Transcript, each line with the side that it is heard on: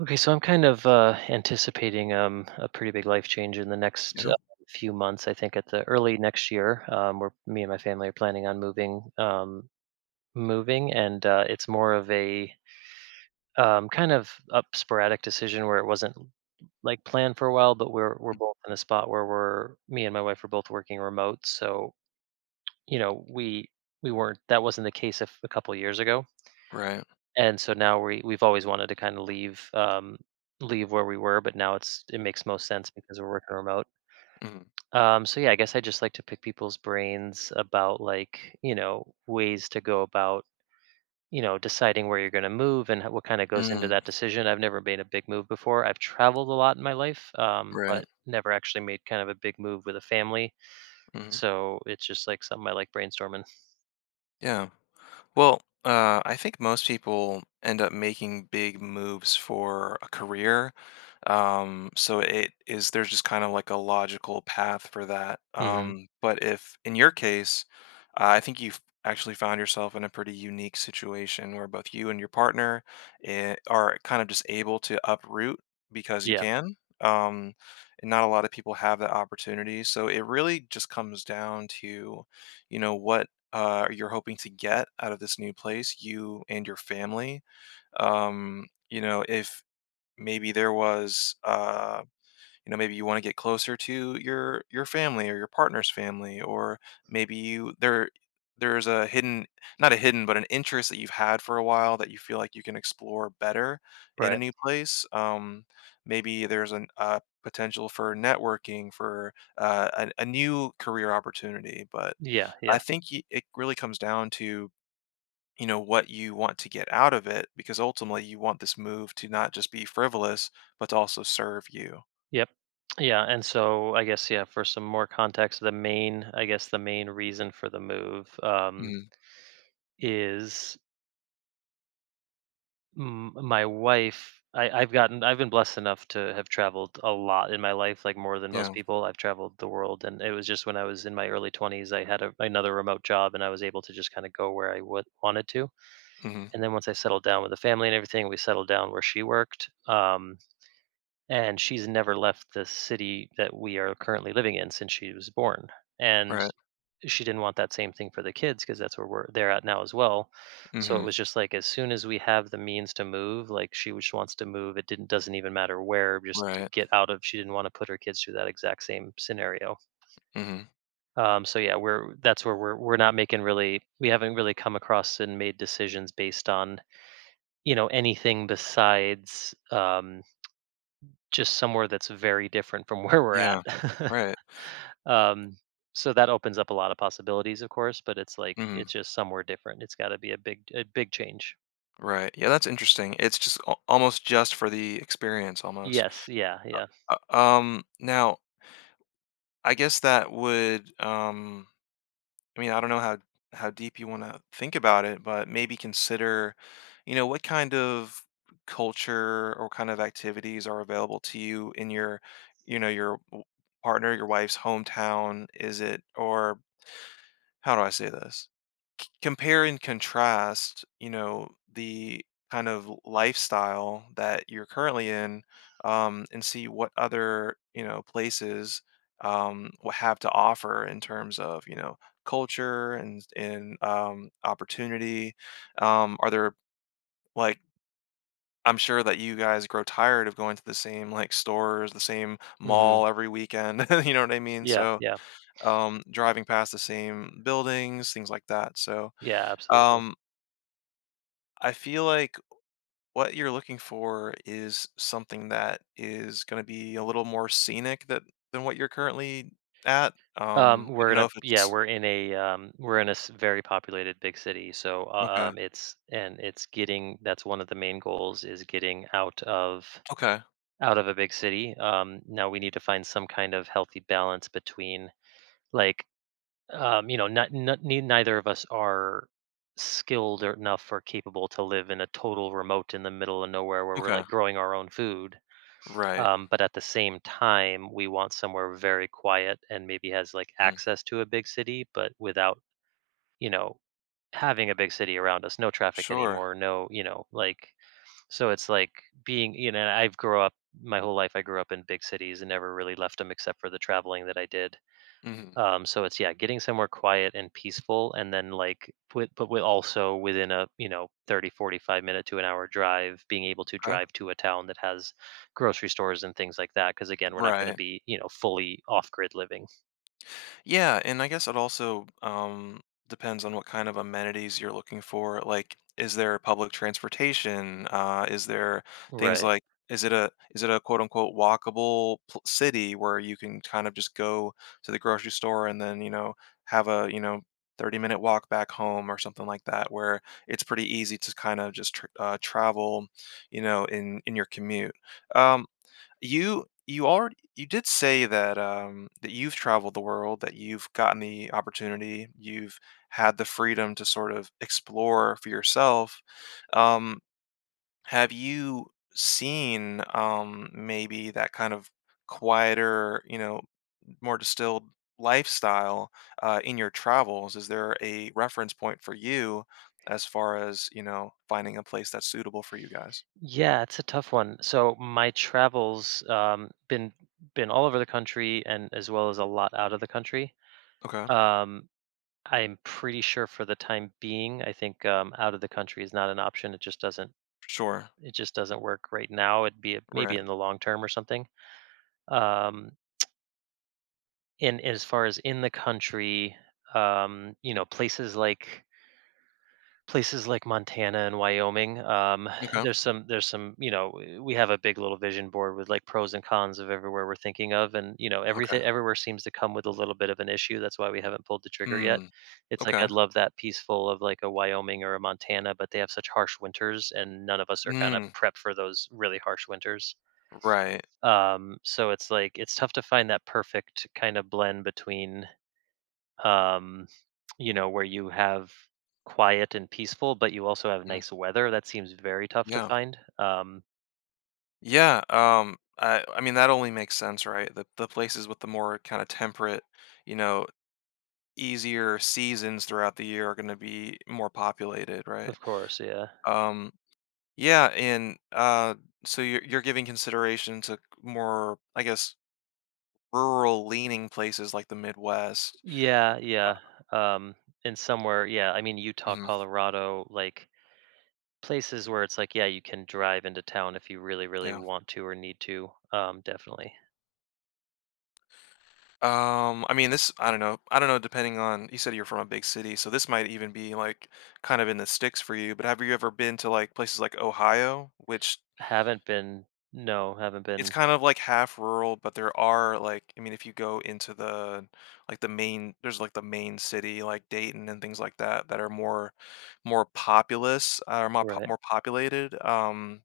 right: Okay, so I'm kind of anticipating a pretty big life change in the next
left: Yeah.
right: few months. I think at the early next year, where me and my family are planning on moving, and it's more of a kind of up sporadic decision where it wasn't like planned for a while, but we're
left: Mm.
right: both in a spot where we're me and my wife are both working remote, so you know we we weren't that wasn't the case if a couple years ago.
left: Right.
right: And so now we've always wanted to kind of leave, leave where we were, but now it makes most sense because we're working remote.
left: Mm,
right: So yeah, I guess I just like to pick people's brains about like ways to go about deciding where you're going to move and what kind of goes into
left: mm,
right: that decision. I've never made a big move before. I've traveled a lot in my life, but
left: right.
right: never actually made kind of a big move with a family.
left: Hmm.
right: So it's just like something I like brainstorming.
left: Yeah. Well, I think most people end up making big moves for a career. So it is there's just kind of like a logical path for that.
right: Hmm.
left: But if in your case, I think you've actually found yourself in a pretty unique situation where both you and your partner are kind of just able to uproot because you
right: Yeah.
left: can. And not a lot of people have that opportunity. So it really just comes down to, what you're hoping to get out of this new place, you and your family. If maybe there was maybe you want to get closer to your family, or your partner's family, or maybe you there there's a hidden, not a hidden but an interest that you've had for a while that you feel like you can explore better in a
right: Right.
left: new place. Maybe there's an potential for networking for a new career opportunity, but
right: Yeah.
left: i
right: Yeah.
left: think y- it really comes down to what you want to get out of it, because ultimately you want this move to not just be frivolous but to also serve you.
right: Yep. Yeah, and so I guess yeah, for some more context, the main I guess the main reason for the move,
left: Mm.
right: is my wife. I, I've gotten I've been blessed enough to have traveled a lot in my life, like more than most
left: Yeah.
right: people. I've traveled the world, and it was just when I was in my early twenties, I had another remote job, and I was able to just kind of go where I would wanted to.
left: Hmm.
right: And then once I settled down with the family and everything, we settled down where she worked. And she's never left the city that we are currently living in since she was born. And
left: Right.
right: she didn't want that same thing for the kids because that's where we're they're at now as well. So it
left: Hmm.
right: was just like as soon as we have the means to move, like she just wants to move. It didn't doesn't even matter where, just to
left: Right.
right: get out of. She didn't want to put her kids through that exact same scenario.
left: Hmm.
right: So yeah, we're that's where we haven't really come across and made decisions based on anything besides, just somewhere that's very different from where we're at.
left: Yeah. Right.
right: Um, so that opens up a lot of possibilities, of course, but it's like
left: Hmm.
right: it's just somewhere different. It's gotta be a big change.
left: Right. Yeah, that's interesting. It's just almost just for the experience, almost.
right: Yes, yeah, yeah.
left: Now I guess that would I mean, I don't know how deep you want to think about it, but maybe consider, what kind of culture or kind of activities are available to you in your, your partner, your wife's hometown. Is it, or how do I say this? Compare and contrast, the kind of lifestyle that you're currently in, and see what other, places will have to offer in terms of, culture and opportunity. Are there like I'm sure that you guys grow tired of going to the same, like, stores, the same
right: Mhm.
left: mall every weekend. You know what I mean?
right: Yeah,
left: So
right: yeah.
left: driving past the same buildings, things like that. So
right: Yeah, absolutely.
left: um, I feel like what you're looking for is something that is going to be a little more scenic that than what you're currently at. I
right: We're
left: don't
right: in
left: know
right: a
left: if
right: Yeah,
left: it's.
right: we're in a s very populated big city, so, u
left: Okay.
right: it's and it's getting that's one of the main goals is getting
left: Okay.
right: out of a big city. Now we need to find some kind of healthy balance between, like, not, neither of us are skilled or enough or capable to live in a total remote in the middle of nowhere where we're
left: Okay.
right: like growing our own food.
left: Right.
right: But at the same time, we want somewhere very quiet and maybe has like
left: Mhm.
right: access to a big city, but without, you know, having a big city around us, no traffic
left: Sure.
right: anymore, no, like, so it's like being, I've grown up my whole life, I grew up in big cities and never really left them except for the traveling that I did,
left: Mhm.
right: so it's yeah, getting somewhere quiet and peaceful, and then like with but with also within a, 30 to 45 minute to an hour drive, being able to
left: Okay.
right: drive to a town that has grocery stores and things like that because again, we're not going to
left: Right.
right: be, fully off-grid living.
left: Yeah, and I guess it also depends on what kind of amenities you're looking for. Like, is there public transportation? Is there things
right: Right.
left: like is it a is it a quote unquote walkable city where you can kind of just go to the grocery store, and then have a 30-minute walk back home or something like that, where it's pretty easy to kind of just travel, in your commute. Um, you already you did say that, that you've traveled the world, that you've gotten the opportunity, you've had the freedom to sort of explore for yourself. Um, have you seen, maybe that kind of quieter, more distilled lifestyle, in your travels? Is there a reference point for you as far as, finding a place that's suitable for you guys?
right: Yeah, it's a tough one. So my travels been all over the country and as well as a lot out of the country.
left: Okay.
right: Um I'm pretty sure for the time being, I think out of the country is not an option.
left: Sure.
right: It just doesn't work right now. It'd be maybe
left: Right.
right: in the long term or something. Um, and as far as in the country, places like Montana and Wyoming,
left: Okay.
right: there's some we have a big little vision board with like pros and cons of everywhere we're thinking of, and
left: Okay.
right: everything everywhere seems to come with a little bit of an issue. That's why we haven't pulled the trigger yet.
left: Mm,
right: It's like
left: okay.
right: I'd love that peaceful of like a Wyoming or a Montana, but they have such harsh winters, and none of us are kind of
left: Mm,
right: prepped for those really harsh winters.
left: right.
right: So it's like it's tough to find that perfect kind of blend between, um, where you have quiet and peaceful, but you also have
left: Mm,
right: nice weather. That seems very tough to
left: yeah.
right: find. Um,
left: Yeah, I mean, that only makes sense, right? The places with the more kind of temperate, you know, easier seasons throughout the year are gonna be more populated, right?
right: of course, yeah.
left: Um, yeah, and so you're giving consideration to more, I guess, rural leaning places like the Midwest.
right: Yeah, yeah. Um, and somewhere, yeah, I mean Utah,
left: Mhm,
right: Colorado, like places where it's like, yeah, you can drive into town if you really, really
left: yeah.
right: want to or need to. Definitely.
left: I mean, this I don't know. I don't know, depending on, you said you're from a big city, so this might even be like kind of in the sticks for you, but have you ever been to, like, places like Ohio, which
right: Haven't been, no, haven't
left: it's
right: been.
left: kind of like half rural, but there are like I mean, if you go into the, like, the main, there's like the main city like Dayton and things like that, that are more populous, or more
right: Right,
left: populated. Um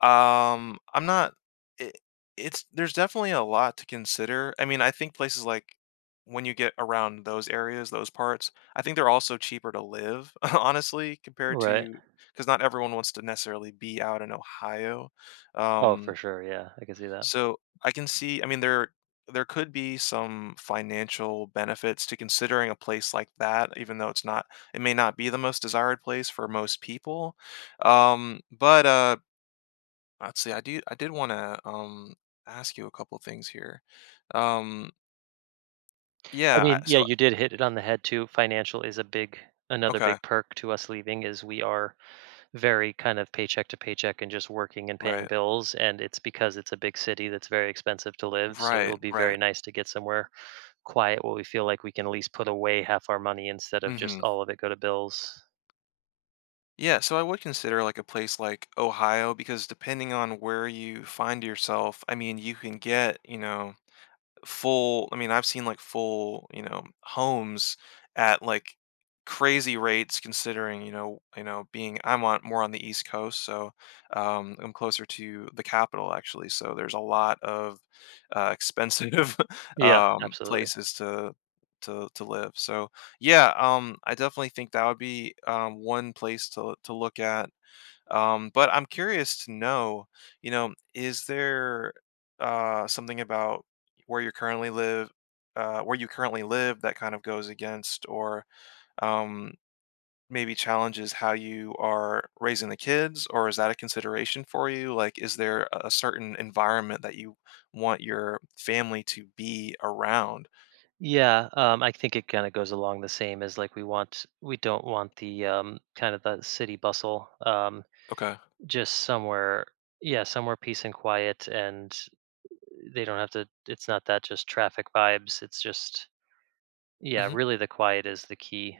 left: um, I'm not it it's there's definitely a lot to consider. I mean, I think places like when you get around those areas, those parts, I think they're also cheaper to live, honestly, compared
right: right.
left: to because not everyone wants to necessarily be out in Ohio.
right: Oh, for
left: Um,
right: sure. Yeah, I can see that.
left: so I can see, I mean, there could be some financial benefits to considering a place like that, even though it's not, it may not be the most desired place for most people. But Let's see. I do. I did want to ask you a couple things here. Um,
right: I
left: yeah.
right: mean, yeah,
left: So
right: you did hit it on the head too. Financial is a big another
left: okay,
right: big perk to us leaving is we are very kind of paycheck to paycheck and just working and paying
left: right,
right: bills, and it's because it's a big city that's very expensive to live, so
left: right,
right: it'll be
left: right.
right: very nice to get somewhere quiet where we feel like we can at least put away half our money instead of just
left: Mm-hmm.
right: all of it go to bills.
left: Yeah. So I would consider like a place like Ohio, because depending on where you find yourself, I mean, you can get, full, I mean, I've seen, like, full, homes at, like, crazy rates considering, being I'm on more on the East Coast, so, I'm closer to the capital, actually, so there's a lot of, expensive,
right: Yeah, absolutely.
left: places to live, so, yeah, I definitely think that would be, one place to look at, but I'm curious to know, is there something about where you currently live, that kind of goes against, or um, maybe challenges how you are raising the kids, or is that a consideration for you? Like, is there a certain environment that you want your family to be around?
right: Yeah, I think it kind of goes along the same as like we don't want the kind of the city bustle. Um,
left: Okay.
right: just somewhere peace and quiet, and they don't have to, it's not that, just traffic vibes, it's just, yeah,
left: Hmm.
right: really the quiet is the key.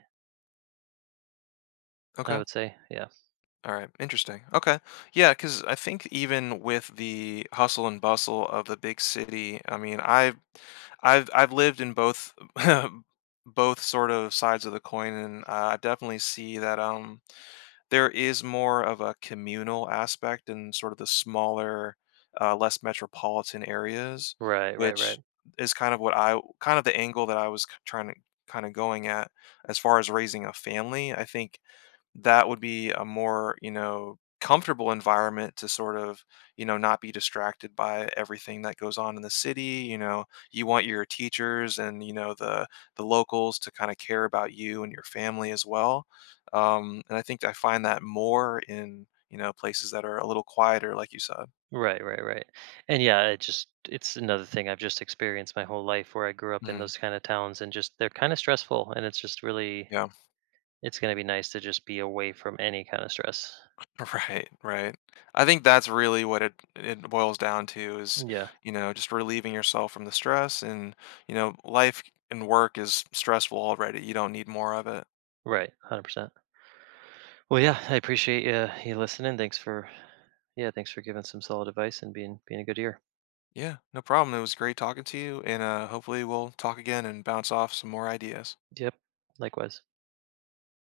right: I
left: Okay.
right: would say. Yeah.
left: All right, interesting. Okay. Yeah, cuz I think even with the hustle and bustle of the big city, I mean, I've lived in both both sort of sides of the coin, and I definitely see that there is more of a communal aspect in sort of the smaller, less metropolitan areas,
right: Right, right, right,
left: which is kind of what I kind of the angle that I was trying to kind of going at as far as raising a family. I think that would be a more, comfortable environment to sort of, not be distracted by everything that goes on in the city, you want your teachers and, the locals to kind of care about you and your family as well. And I think I find that more in, places that are a little quieter, like you said.
right: right, right, right. And yeah, it's another thing I've just experienced my whole life where I grew up in
left: Mhm.
right: those kind of towns, and just they're kind of stressful, and it's just really
left: Yeah.
right: it's going to be nice to just be away from any kind of stress.
left: Right, right. I think that's really what it boils down to is,
right: Yeah.
left: just relieving yourself from the stress, and, life and work is stressful already. You don't need more of it.
right: Right. 100%. Well, yeah, I appreciate you listening. Yeah, thanks for giving some solid advice and being a good ear.
left: Yeah, no problem. It was great talking to you, and hopefully we'll talk again and bounce off some more ideas.
right: Yep, likewise.